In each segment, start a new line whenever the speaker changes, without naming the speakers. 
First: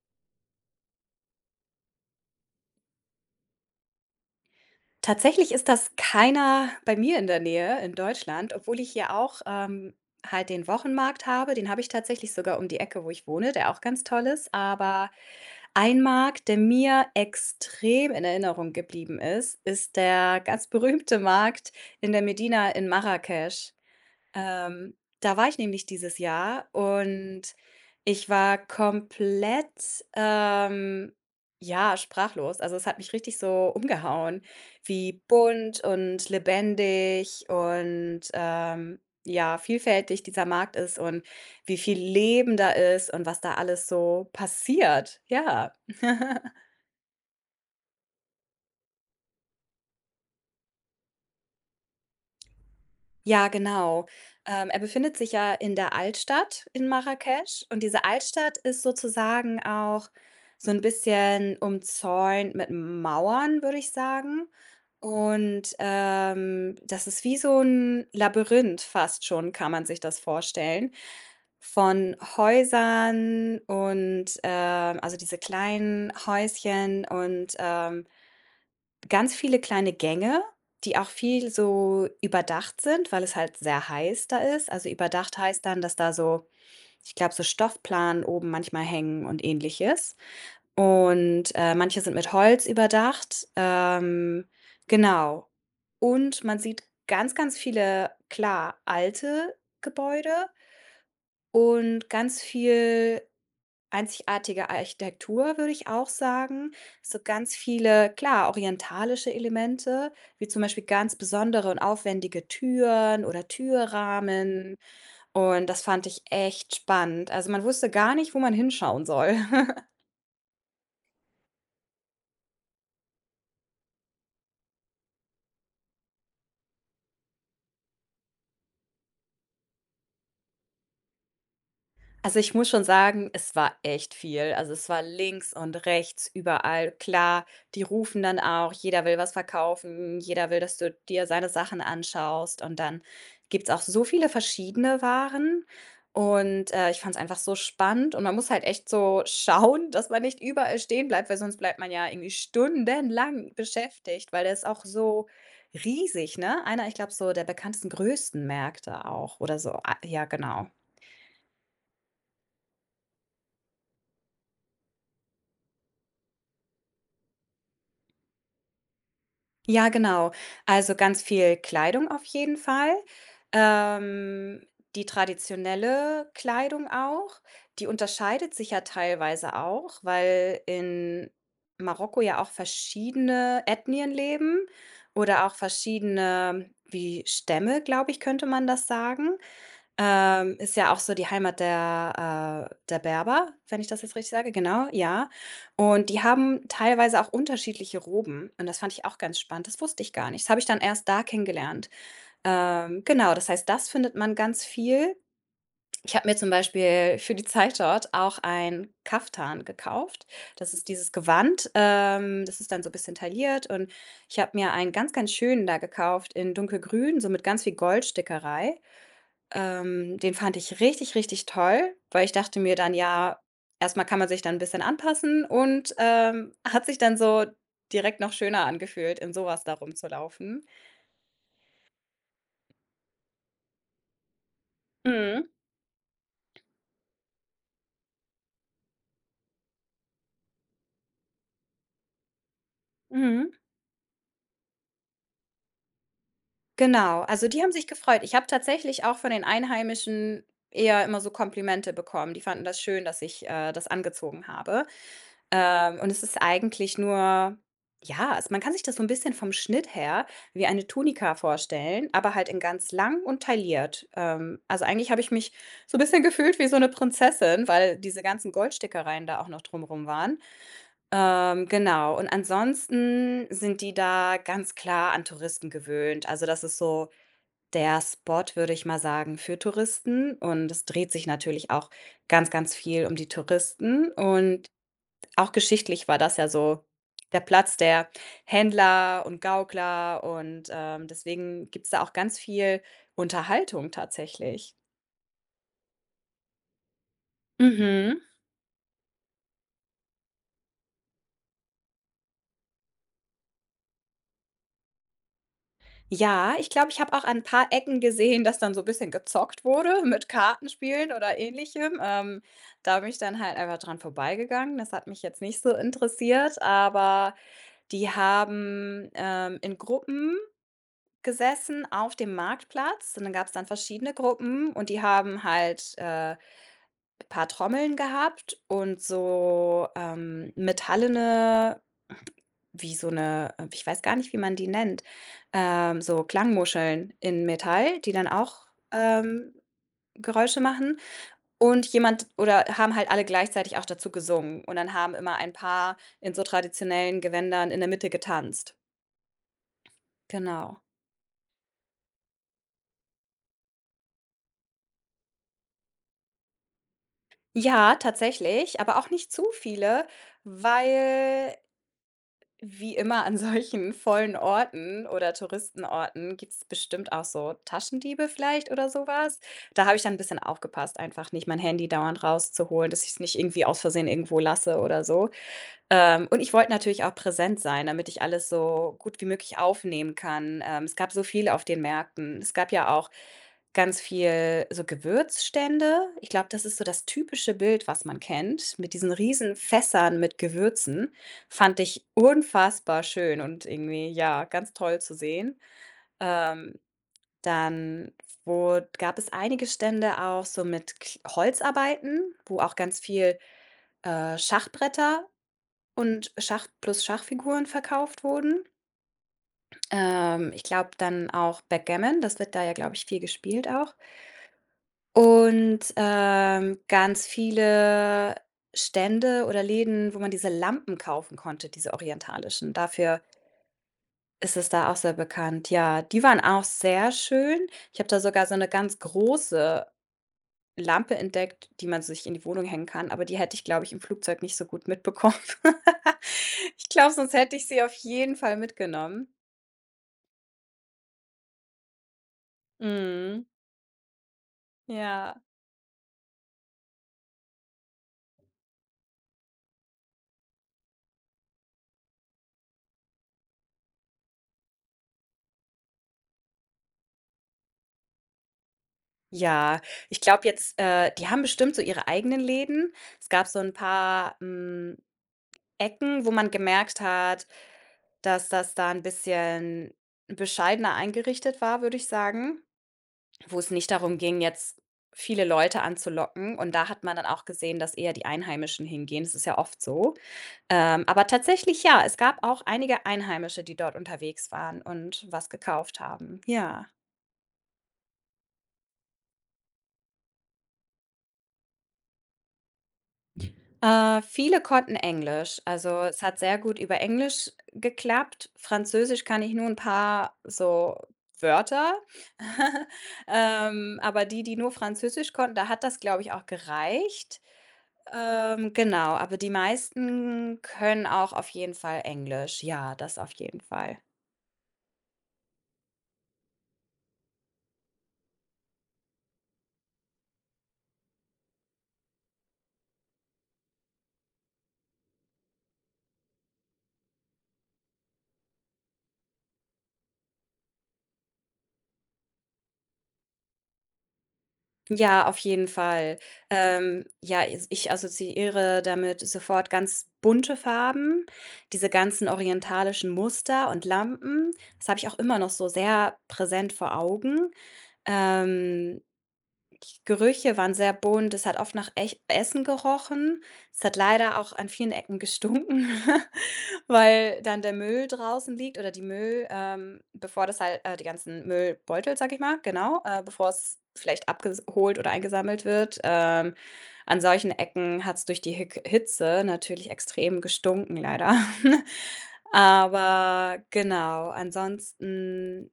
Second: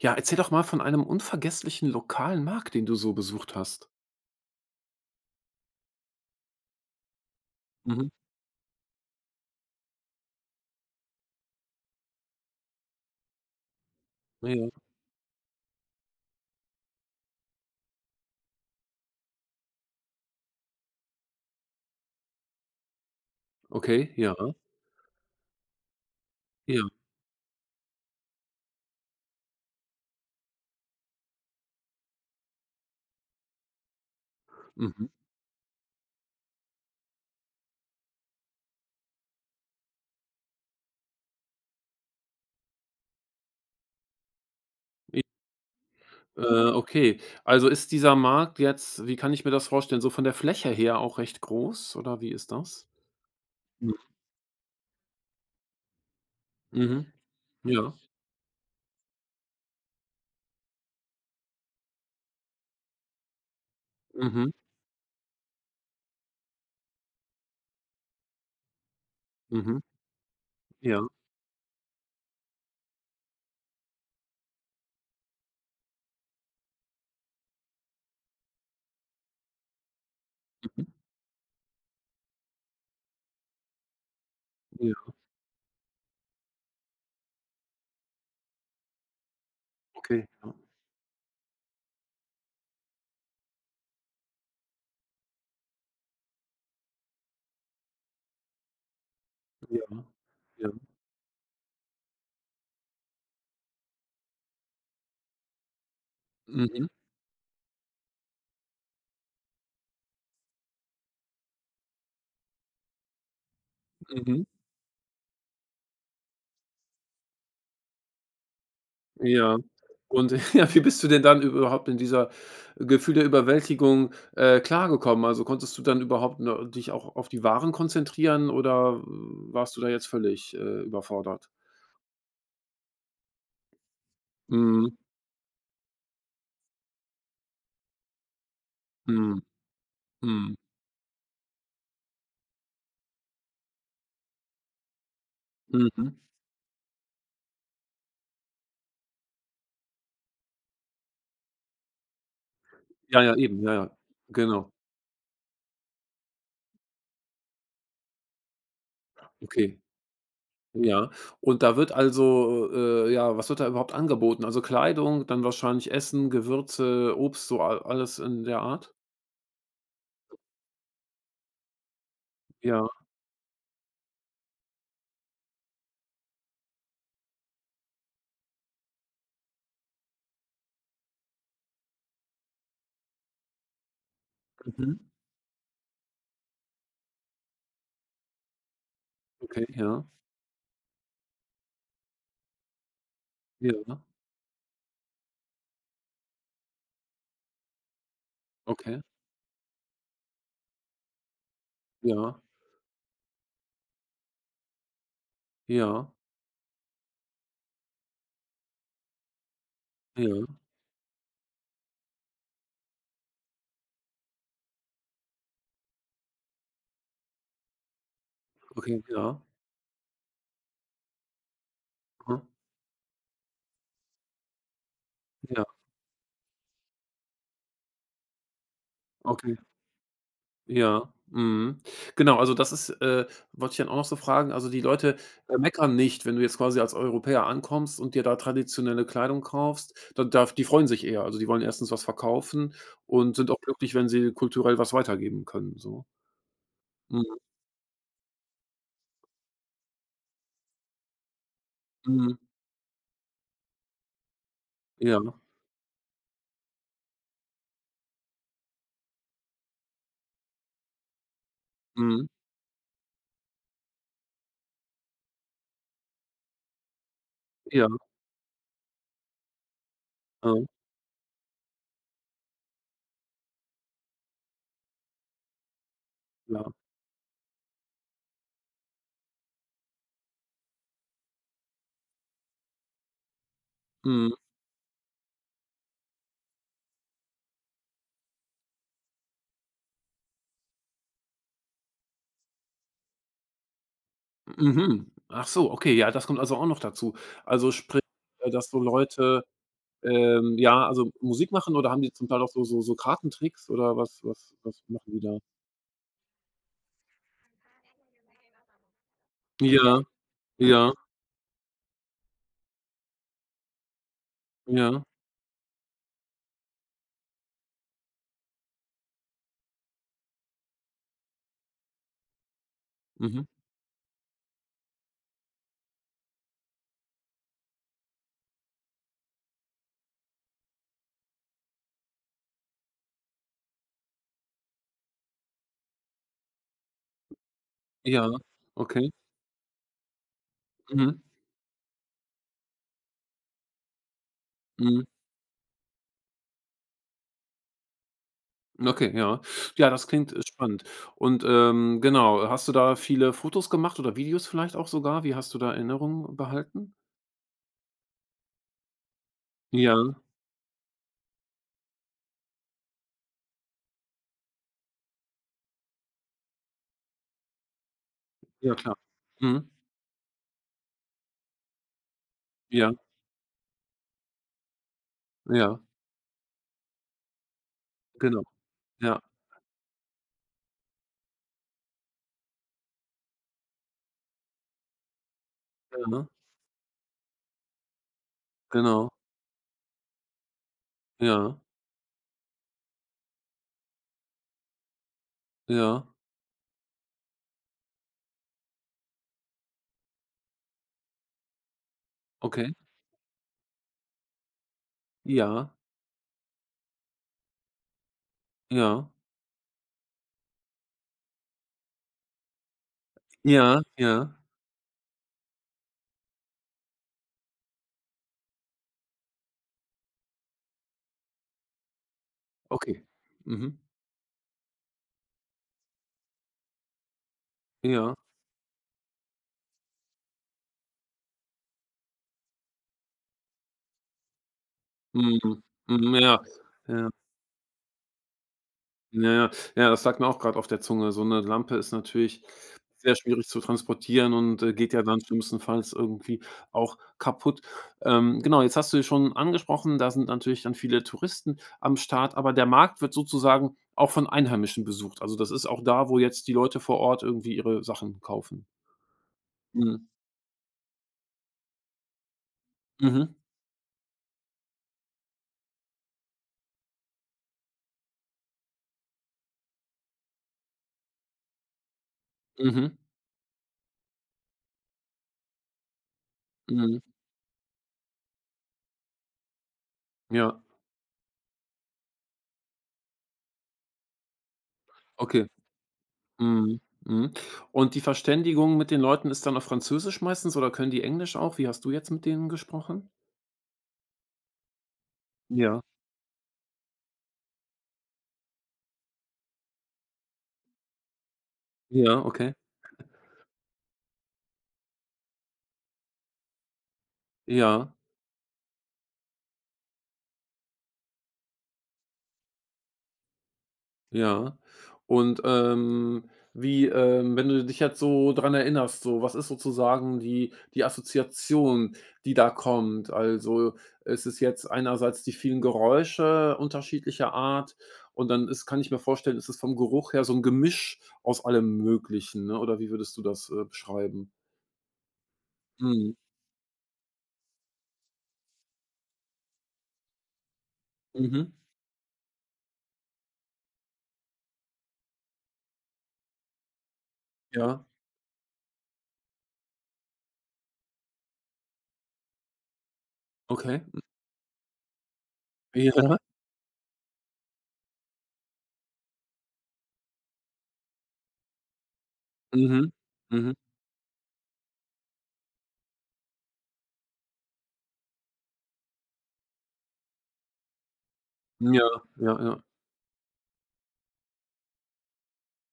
Ja, erzähl doch mal von einem unvergesslichen lokalen Markt, den du so besucht hast.
Tatsächlich ist das keiner bei mir in der Nähe in
Mhm.
Deutschland, obwohl ich hier auch, halt den Wochenmarkt habe. Den habe ich tatsächlich sogar um die Ecke, wo ich wohne, der auch ganz toll ist.
Ja.
Aber ein Markt, der mir extrem in Erinnerung geblieben ist, ist der ganz berühmte Markt in der Medina in Marrakesch.
Okay, ja,
Ähm, Da war ich nämlich dieses Jahr
ja.
und ich war komplett, ja, sprachlos. Also, es hat mich richtig so umgehauen,
Mhm.
wie bunt und lebendig und, ja, vielfältig dieser Markt ist und wie viel Leben da ist und was da alles so
I-
passiert. Ja.
Okay. Also ist dieser Markt jetzt wie kann ich mir das vorstellen, so von der Fläche her auch recht groß oder wie ist das?
Ja,
Mhm.
genau. Er befindet sich ja in der Altstadt in
Mhm.
Marrakesch und
Ja.
diese Altstadt ist sozusagen auch so ein bisschen umzäunt mit Mauern, würde ich sagen.
Mhm.
Und, das ist wie so ein Labyrinth fast schon, kann
Mhm.
man sich das vorstellen,
Ja.
von Häusern und, also, diese kleinen Häuschen und, ganz viele kleine Gänge,
Mhm.
die auch viel so überdacht sind, weil es halt sehr heiß da ist. Also
Ja,
überdacht heißt dann, dass da so, ich glaube, so Stoffplanen oben manchmal hängen und ähnliches.
okay. Ja.
Und manche sind mit Holz überdacht. Genau. Und man sieht ganz, ganz viele, klar, alte
Ja.
Gebäude
Ja.
und ganz viel einzigartige Architektur, würde ich auch sagen.
Mhm.
So ganz viele, klar, orientalische Elemente, wie zum Beispiel ganz besondere und aufwendige Türen oder
Mhm.
Türrahmen. Und das fand ich echt spannend. Also man wusste gar nicht, wo man hinschauen soll.
Ja. Und ja, wie bist du denn dann überhaupt in dieser Gefühl der Überwältigung, klargekommen? Also, konntest du dann überhaupt ne dich auch auf die Waren konzentrieren oder warst du da jetzt völlig, überfordert?
Also, ich muss schon sagen, es war echt viel. Also,
Mhm.
es war links und rechts, überall. Klar, die rufen dann auch, jeder will was
Mhm.
verkaufen, jeder
Mhm.
will, dass du dir seine Sachen anschaust und dann gibt's auch so viele verschiedene Waren
Mhm.
und, ich fand's einfach so spannend und man muss halt echt so schauen, dass man nicht überall stehen bleibt, weil sonst bleibt man ja irgendwie
Ja, ja,
stundenlang
eben. Ja, ja.
beschäftigt, weil der ist
Genau.
auch so riesig, ne? Einer, ich glaube, so der bekanntesten, größten Märkte auch oder so.
Okay.
A ja, genau.
Ja. Und da wird also, ja, was wird da überhaupt angeboten? Also, Kleidung, dann wahrscheinlich Essen, Gewürze, Obst, so a alles in der Art?
Ja, genau. Also ganz viel Kleidung auf jeden
Ja.
Fall. Ähm, Die traditionelle Kleidung auch, die unterscheidet sich ja teilweise auch, weil in Marokko ja auch verschiedene Ethnien leben
Mhm.
oder auch verschiedene, wie Stämme, glaube ich, könnte man das sagen.
Okay, ja.
Ist ja auch so die Heimat der, der Berber, wenn ich
Ja.
das jetzt richtig sage, genau, ja. Und die haben teilweise auch unterschiedliche Roben und das fand
Okay.
ich auch ganz spannend. Das wusste ich gar nicht. Das habe ich dann erst da kennengelernt.
Ja.
Genau, das heißt, das findet man ganz viel.
Ja,
Ich habe mir zum Beispiel für die Zeit dort auch ein Kaftan gekauft.
ja,
Das ist dieses Gewand, das ist dann so ein bisschen tailliert und ich habe mir einen ganz, ganz schönen da gekauft in dunkelgrün, so mit ganz viel Goldstickerei.
okay, ja,
Den fand ich richtig, richtig toll, weil ich
mhm,
dachte mir dann: „Ja, erstmal kann man sich dann ein bisschen anpassen"
ja,
und, hat sich dann so direkt noch schöner angefühlt, in
okay,
sowas was da rumzulaufen.
ja, mhm. Genau, also das ist wollte ich dann auch noch so fragen. Also, die Leute,
Mhm,
meckern nicht, wenn du jetzt quasi als Europäer ankommst und dir da traditionelle Kleidung kaufst, dann darf die freuen sich eher. Also, die wollen erstens was verkaufen und sind
mhm,
auch glücklich, wenn sie kulturell was weitergeben können, so.
genau.
Mhm,
Also, die haben sich gefreut. Ich habe tatsächlich auch von den Einheimischen eher immer so Komplimente bekommen.
mhm,
Die fanden das schön, dass ich, das angezogen habe.
ja,
Und es ist eigentlich nur ja, also, man kann sich das so ein bisschen vom Schnitt her wie eine Tunika vorstellen,
mhm,
aber halt in ganz lang und tailliert. Also, eigentlich habe ich mich so ein bisschen gefühlt wie so eine Prinzessin,
ja,
weil diese ganzen Goldstickereien da auch noch drumrum waren.
ja,
Genau, und ansonsten sind die da ganz klar an Touristen gewöhnt. Also,
ja,
das ist so der Spot, würde ich mal sagen, für Touristen und es dreht sich natürlich auch ganz, ganz viel um die Touristen
mhm,
und auch geschichtlich war das ja so der Platz der Händler und Gaukler und, deswegen gibt's da auch ganz viel Unterhaltung tatsächlich.
mhm. Ach so, okay, ja, das kommt also auch noch dazu. Also, sprich,
Mhm.
dass so Leute ja, also Musik machen oder haben die zum Teil auch so Kartentricks oder was machen die da?
Ja, ich glaube, ich habe auch an 'n paar Ecken gesehen, dass dann so ein bisschen gezockt
Ja,
wurde mit
ja,
Kartenspielen oder Ähnlichem. Da bin ich dann halt einfach dran vorbeigegangen. Das
ja,
hat mich jetzt nicht so interessiert, aber die haben, in Gruppen gesessen auf dem Marktplatz und dann
mhm,
gab's dann verschiedene Gruppen und die haben halt, ein paar Trommeln gehabt und so, metallene wie so 'ne ich weiß gar nicht, wie man die nennt, so Klangmuscheln in Metall, die
ja,
dann auch,
okay,
ähm, Geräusche machen
mhm,
und jemand oder haben halt alle gleichzeitig auch dazu gesungen und dann
mhm,
haben immer ein paar in so traditionellen Gewändern in der Mitte getanzt.
okay, ja. Ja, das klingt,
Genau.
spannend. Und, genau, hast du da viele Fotos gemacht oder Videos vielleicht auch sogar? Wie hast du da Erinnerungen behalten?
Ja, tatsächlich, aber auch nicht zu
Ja,
viele, weil wie immer an solchen vollen Orten oder Touristenorten gibt's bestimmt auch so Taschendiebe vielleicht
ja
oder
klar.
sowas.
Mhm,
Da habe ich dann ein bisschen aufgepasst, einfach nicht mein Handy dauernd rauszuholen,
ja,
dass ich es nicht irgendwie aus Versehen irgendwo lasse oder so.
ja,
Und ich wollte natürlich auch präsent sein, damit ich
genau.
alles so
Ja,
gut wie möglich aufnehmen kann. Es gab so viel auf den Märkten. Es gab ja auch ganz viel so Gewürzstände.
ja,
Ich glaube, das ist so das typische Bild, was man kennt, mit
genau.
diesen riesen Fässern mit Gewürzen.
Ja,
Fand ich unfassbar schön und irgendwie, ja, ganz toll zu sehen.
ja,
Ähm, Dann wo, gab es einige Stände auch so mit Holzarbeiten, wo
okay.
auch ganz viel Schachbretter
Ja,
und Schach plus Schachfiguren verkauft wurden.
ja,
Ich glaube dann auch Backgammon, das wird da ja, glaube ich, viel gespielt
ja,
auch.
ja,
Und, ganz viele Stände oder Läden, wo man diese Lampen kaufen konnte, diese orientalischen.
okay.
Dafür
Mhm.
ist es da auch sehr bekannt. Ja, die waren auch sehr schön. Ich habe
Ja,
da sogar so eine ganz große Lampe entdeckt, die man sich in die Wohnung hängen kann, aber die hätte ich, glaube ich, im Flugzeug nicht so gut mitbekommen.
mhm, mhm, ja,
Ich
ja,
glaube, sonst hätte ich sie auf jeden Fall
ja,
mitgenommen.
ja. Ja, das lag mir auch grad auf der Zunge. So 'ne Lampe ist natürlich sehr
Mhm.
schwierig zu transportieren und, geht ja dann
Ja.
schlimmstenfalls irgendwie auch kaputt. Genau, jetzt hast du ja schon angesprochen, da sind natürlich dann viele Touristen am Start, aber der Markt wird sozusagen auch von Einheimischen besucht. Also, das ist auch da, wo jetzt die Leute vor Ort irgendwie ihre Sachen kaufen.
Ja,
Mhm.
ich glaube jetzt die haben bestimmt so ihre eigenen Läden. Es
Mhm.
gab so ein paar, Ecken, wo man gemerkt hat, dass das da ein bisschen bescheidener eingerichtet war, würde ich sagen,
Mhm.
wo es nicht darum ging, jetzt viele Leute anzulocken. Und da
Mhm.
hat man dann auch gesehen, dass eher die Einheimischen hingehen. Das ist ja oft so.
Ja,
Aber tatsächlich ja, es gab auch einige Einheimische, die dort unterwegs waren und
okay.
was gekauft haben.
Mhm,
Ja.
mhm. Und die Verständigung mit den Leuten ist dann auf Französisch meistens oder können die Englisch auch? Wie hast du jetzt mit denen gesprochen?
Viele konnten Englisch.
Ja,
Also, es hat sehr gut über Englisch geklappt. Französisch kann ich nur ein paar so Wörter.
ja, okay.
Aber die, die nur Französisch konnten, da hat das, glaube ich, auch gereicht.
Ja,
Genau, aber die meisten können auch auf jeden Fall Englisch. Ja, das auf jeden Fall.
ja. Und, wie, wenn du dich jetzt so dran erinnerst, so, was ist sozusagen die die Assoziation, die da kommt? Also, ist es jetzt einerseits die vielen Geräusche unterschiedlicher Art und dann ist kann ich mir vorstellen, ist es vom Geruch her so ein Gemisch aus allem Möglichen, ne? Oder wie würdest du das, beschreiben?
Ja, auf jeden
Mhm.
Fall. Ja, is ich assoziiere damit sofort ganz bunte Farben,
Mhm.
diese ganzen orientalischen Muster und Lampen. Das habe ich auch immer noch so sehr präsent vor Augen.
Ja,
Ähm, Gerüche waren sehr bunt. Es hat oft nach echt Essen gerochen.
okay.
Es hat leider auch an vielen Ecken gestunken,
Ja.
weil dann der Müll draußen liegt oder die Müll bevor das halt die ganzen Müllbeutel, sag ich mal,
Mhm.
genau, bevor
Mhm.
es vielleicht abgeholt oder eingesammelt wird. An solchen Ecken hat es durch die Hick Hitze natürlich extrem gestunken leider.
Ja, ja, ja.
Aber genau, ansonsten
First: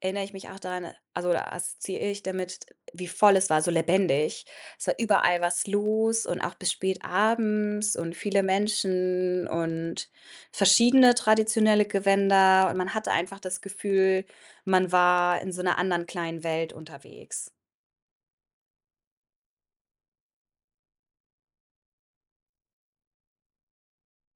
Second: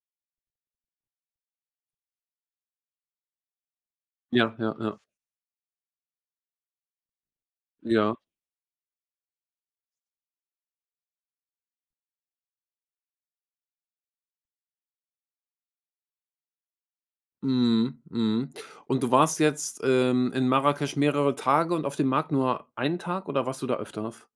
erinnere ich mich auch daran also, oder assoziiere ich damit, wie voll es war, so lebendig.
Ja, ja,
Es war
ja,
überall was los und auch bis spät abends
ja.
und viele Menschen und verschiedene traditionelle Gewänder und man hatte einfach das Gefühl, man war in so einer anderen kleinen Welt unterwegs.
Mhm, mhm. Und du warst jetzt, in Marrakesch mehrere Tage und auf dem Markt nur einen Tag oder warst du da öfters?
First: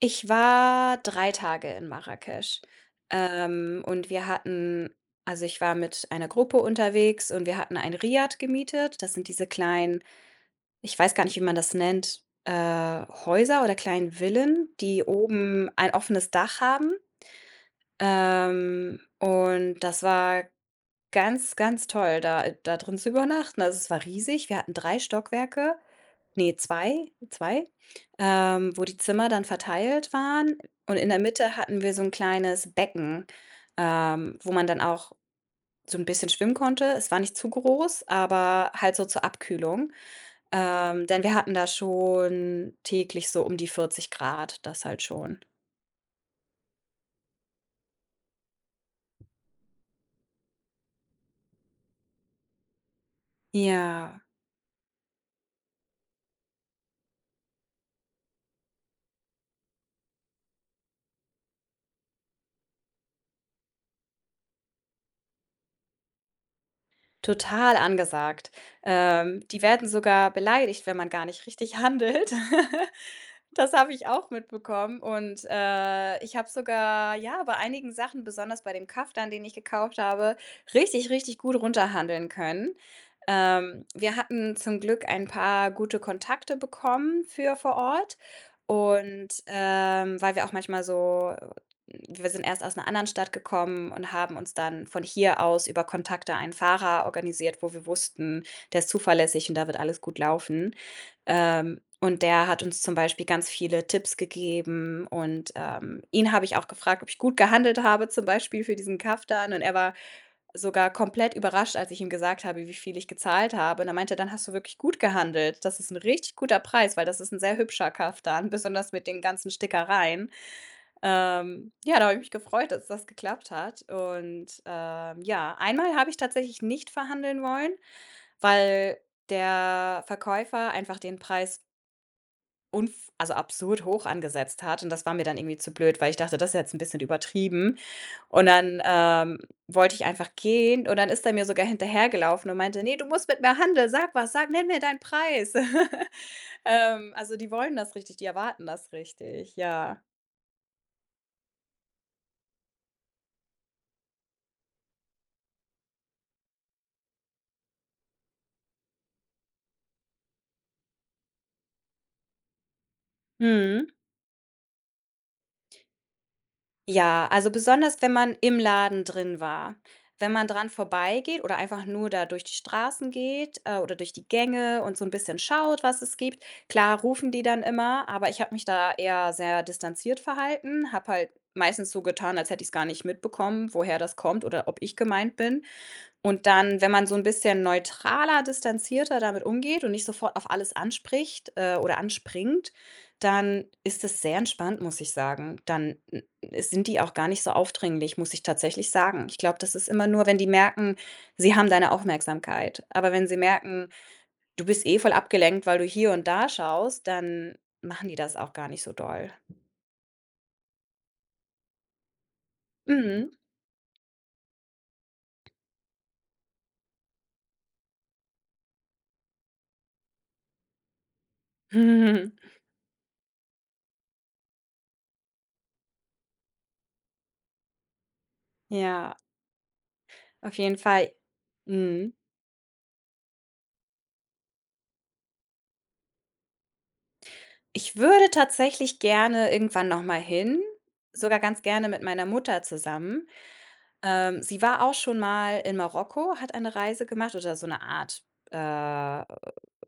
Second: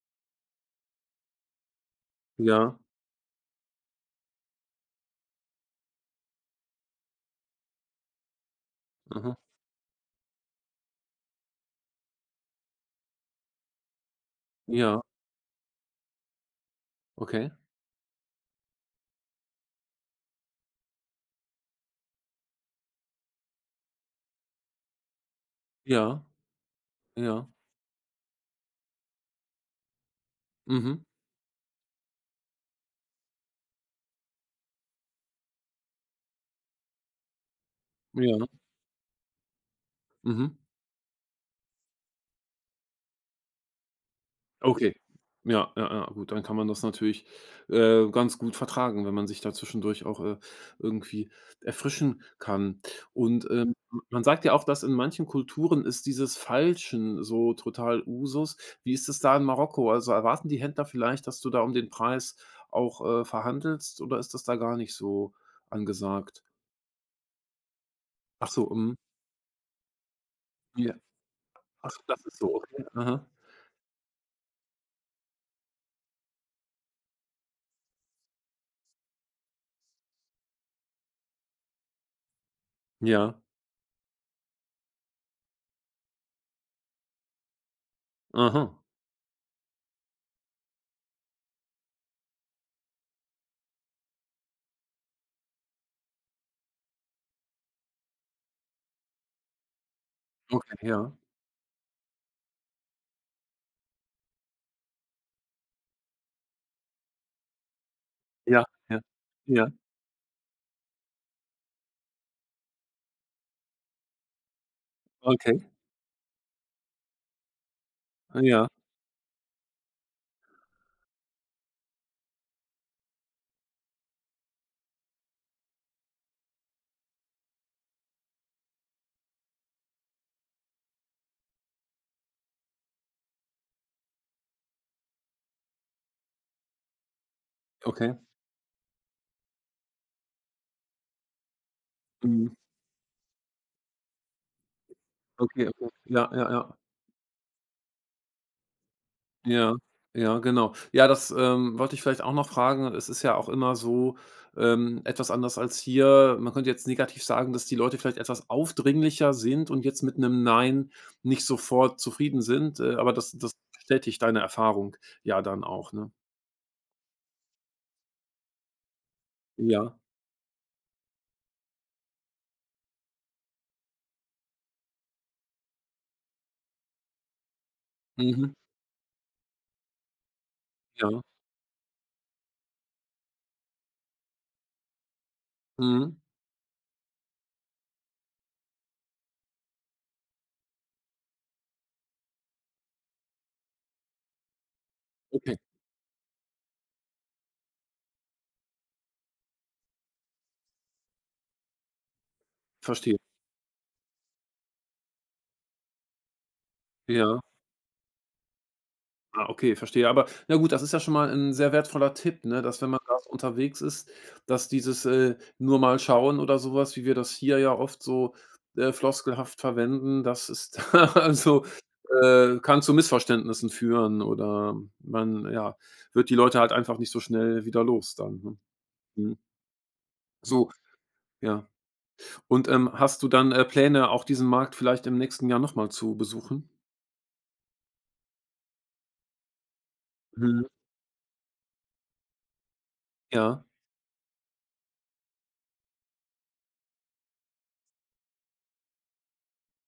Ich war 3 Tage in Marrakesch,
Ja.
und wir hatten also, ich war mit einer Gruppe unterwegs und wir hatten ein Riad gemietet. Das sind
Mhm.
diese kleinen ich weiß gar nicht, wie man das nennt, Häuser oder kleinen Villen,
Ja,
die oben ein offenes Dach haben.
okay.
Und das war ganz, ganz toll, da drin zu übernachten. Also es war riesig. Wir hatten 3 Stockwerke,
Ja,
nee, zwei,
ja.
zwei, wo die Zimmer dann verteilt waren. Und
Mhm.
in der Mitte hatten wir so ein kleines Becken, wo man dann auch so ein bisschen schwimmen konnte. Es war nicht zu groß,
Ja.
aber halt so zur Abkühlung.
Mhm.
Denn wir hatten da schon täglich so um die 40 Grad, das
Okay.
halt schon.
Ja, ja, ja, gut, dann kann man das natürlich, ganz gut vertragen, wenn man sich da zwischendurch auch, irgendwie erfrischen kann. Und,
Ja,
man sagt ja auch, dass in manchen Kulturen ist dieses Feilschen so total Usus. Wie ist es da in Marokko? Also, erwarten die Händler vielleicht, dass du da um den Preis auch, verhandelst oder ist das da gar nicht so angesagt?
total
Ach
angesagt.
so, mhm.
Die werden sogar beleidigt,
Ja.
wenn man gar nicht richtig
Ach so, das
handelt.
ist so, okay. Aha.
Das habe ich auch mitbekommen und, ich habe sogar, ja, bei einigen Sachen, besonders bei dem Kaftan, den ich gekauft habe, richtig, richtig gut runterhandeln können.
Ja.
Wir hatten zum Glück ein paar gute Kontakte bekommen für vor Ort
Aha.
und, weil wir auch manchmal so wir sind erst aus einer anderen Stadt gekommen und haben uns dann von hier aus über Kontakte einen Fahrer organisiert, wo wir wussten, der ist zuverlässig und da wird alles gut laufen.
Okay, ja.
Und der hat uns zum Beispiel ganz viele Tipps gegeben und, ihn habe ich auch gefragt, ob ich gut gehandelt habe, zum
Ja,
Beispiel für diesen
ja.
Kaftan. Und
Ja,
er war sogar komplett überrascht, als ich ihm gesagt habe, wie viel ich gezahlt habe. Und er meinte: „Dann hast du wirklich gut
okay.
gehandelt. Das ist ein richtig guter Preis, weil das ist ein sehr hübscher Kaftan,
Ja.
besonders mit den ganzen Stickereien." Ja, da habe ich mich gefreut, dass das geklappt hat. Und, ja, einmal habe ich tatsächlich nicht verhandeln wollen, weil der Verkäufer einfach den Preis unf also, absurd hoch angesetzt hat und das war mir dann irgendwie zu blöd, weil ich dachte, das ist jetzt ein bisschen übertrieben
Okay.
und dann, wollte ich einfach gehen und dann ist er mir sogar
Mhm.
hinterhergelaufen und meinte: nee du musst mit mir handeln. Sag was, sag nenn mir deinen Preis."
Okay, okay. Ja, ja, ja.
Also, die wollen das richtig, die erwarten das richtig,
Ja,
ja.
ja, genau. Ja, das, wollte ich vielleicht auch noch fragen. Es ist ja auch immer so, etwas anders als hier. Man könnte jetzt negativ sagen, dass die Leute vielleicht etwas aufdringlicher sind und jetzt mit einem Nein nicht sofort zufrieden sind, aber das
Mhm.
bestätigt deine Erfahrung ja dann auch, ne?
Ja, also besonders, wenn man im Laden drin war.
Ja.
Wenn man dran vorbeigeht oder einfach nur da durch die Straßen geht, oder durch die Gänge und so ein bisschen schaut, was es gibt. Klar rufen die dann immer, aber ich
Mhm.
habe mich da eher sehr distanziert verhalten, habe
Ja.
halt meistens so getan, als hätte ich es gar nicht mitbekommen, woher das kommt oder ob ich gemeint bin.
Mhm.
Und dann, wenn man so ein bisschen neutraler, distanzierter damit umgeht und nicht sofort auf alles anspricht, oder anspringt, dann ist es sehr entspannt, muss ich
Okay,
sagen. Dann, n sind die auch gar nicht so aufdringlich, muss ich tatsächlich sagen. Ich glaube, das ist immer nur, wenn die merken, sie haben deine Aufmerksamkeit. Aber
verstehe.
wenn sie merken, du bist eh voll abgelenkt, weil du hier und da schaust,
Ja.
dann machen die das auch gar nicht so doll.
Ah, okay, verstehe. Aber na gut, das ist ja schon mal ein sehr wertvoller Tipp, ne, dass wenn man da so
Mhm.
unterwegs ist, dass dieses, nur mal schauen oder sowas, wie wir das hier ja oft so, floskelhaft verwenden, das ist also, kann zu Missverständnissen führen oder man, ja, wird die Leute halt einfach nicht so schnell wieder los dann, ne?
Ja,
Mhm.
auf
So,
jeden Fall.
ja.
Mhm.
Und, hast du dann, Pläne, auch diesen Markt vielleicht im nächsten Jahr nochmal zu besuchen?
Ich würde tatsächlich gerne irgendwann noch mal hin,
Mhm.
sogar ganz gerne mit meiner Mutter zusammen.
Ja.
Sie war auch schon mal in Marokko, hat eine Reise gemacht oder so eine Art, äh,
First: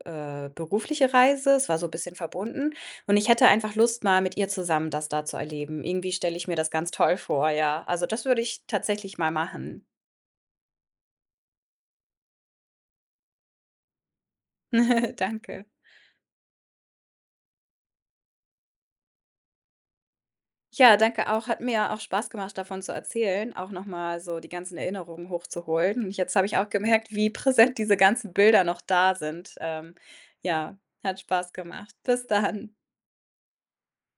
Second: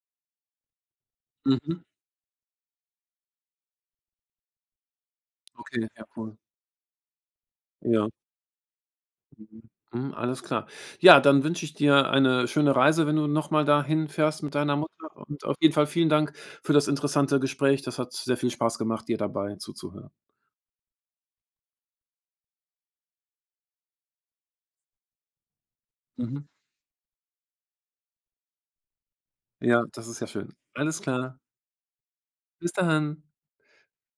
berufliche Reise. Es war
Mhm.
so ein bisschen verbunden und ich hätte einfach Lust, mal mit ihr zusammen das da zu erleben.
Okay, ja
Irgendwie
cool.
stelle ich mir das ganz toll vor, ja. Also,
Ja.
das würde ich tatsächlich mal
Mhm.
machen.
Mhm, alles klar. Ja, dann wünsche ich dir eine schöne Reise, wenn du noch mal dahin fährst mit deiner Mutter und auf
Danke.
jeden Fall vielen Dank für das interessante Gespräch. Das hat sehr viel Spaß gemacht, dir dabei zuzuhören.
Ja, danke auch. Hat mir auch Spaß gemacht, davon zu erzählen, auch noch mal so die ganzen Erinnerungen hochzuholen. Und jetzt
Mhm.
habe ich auch gemerkt, wie präsent diese ganzen Bilder noch da sind.
Ja, das ist ja schön.
Ja,
Alles
hat
klar.
Spaß gemacht. Bis
Bis
dann.
dahin.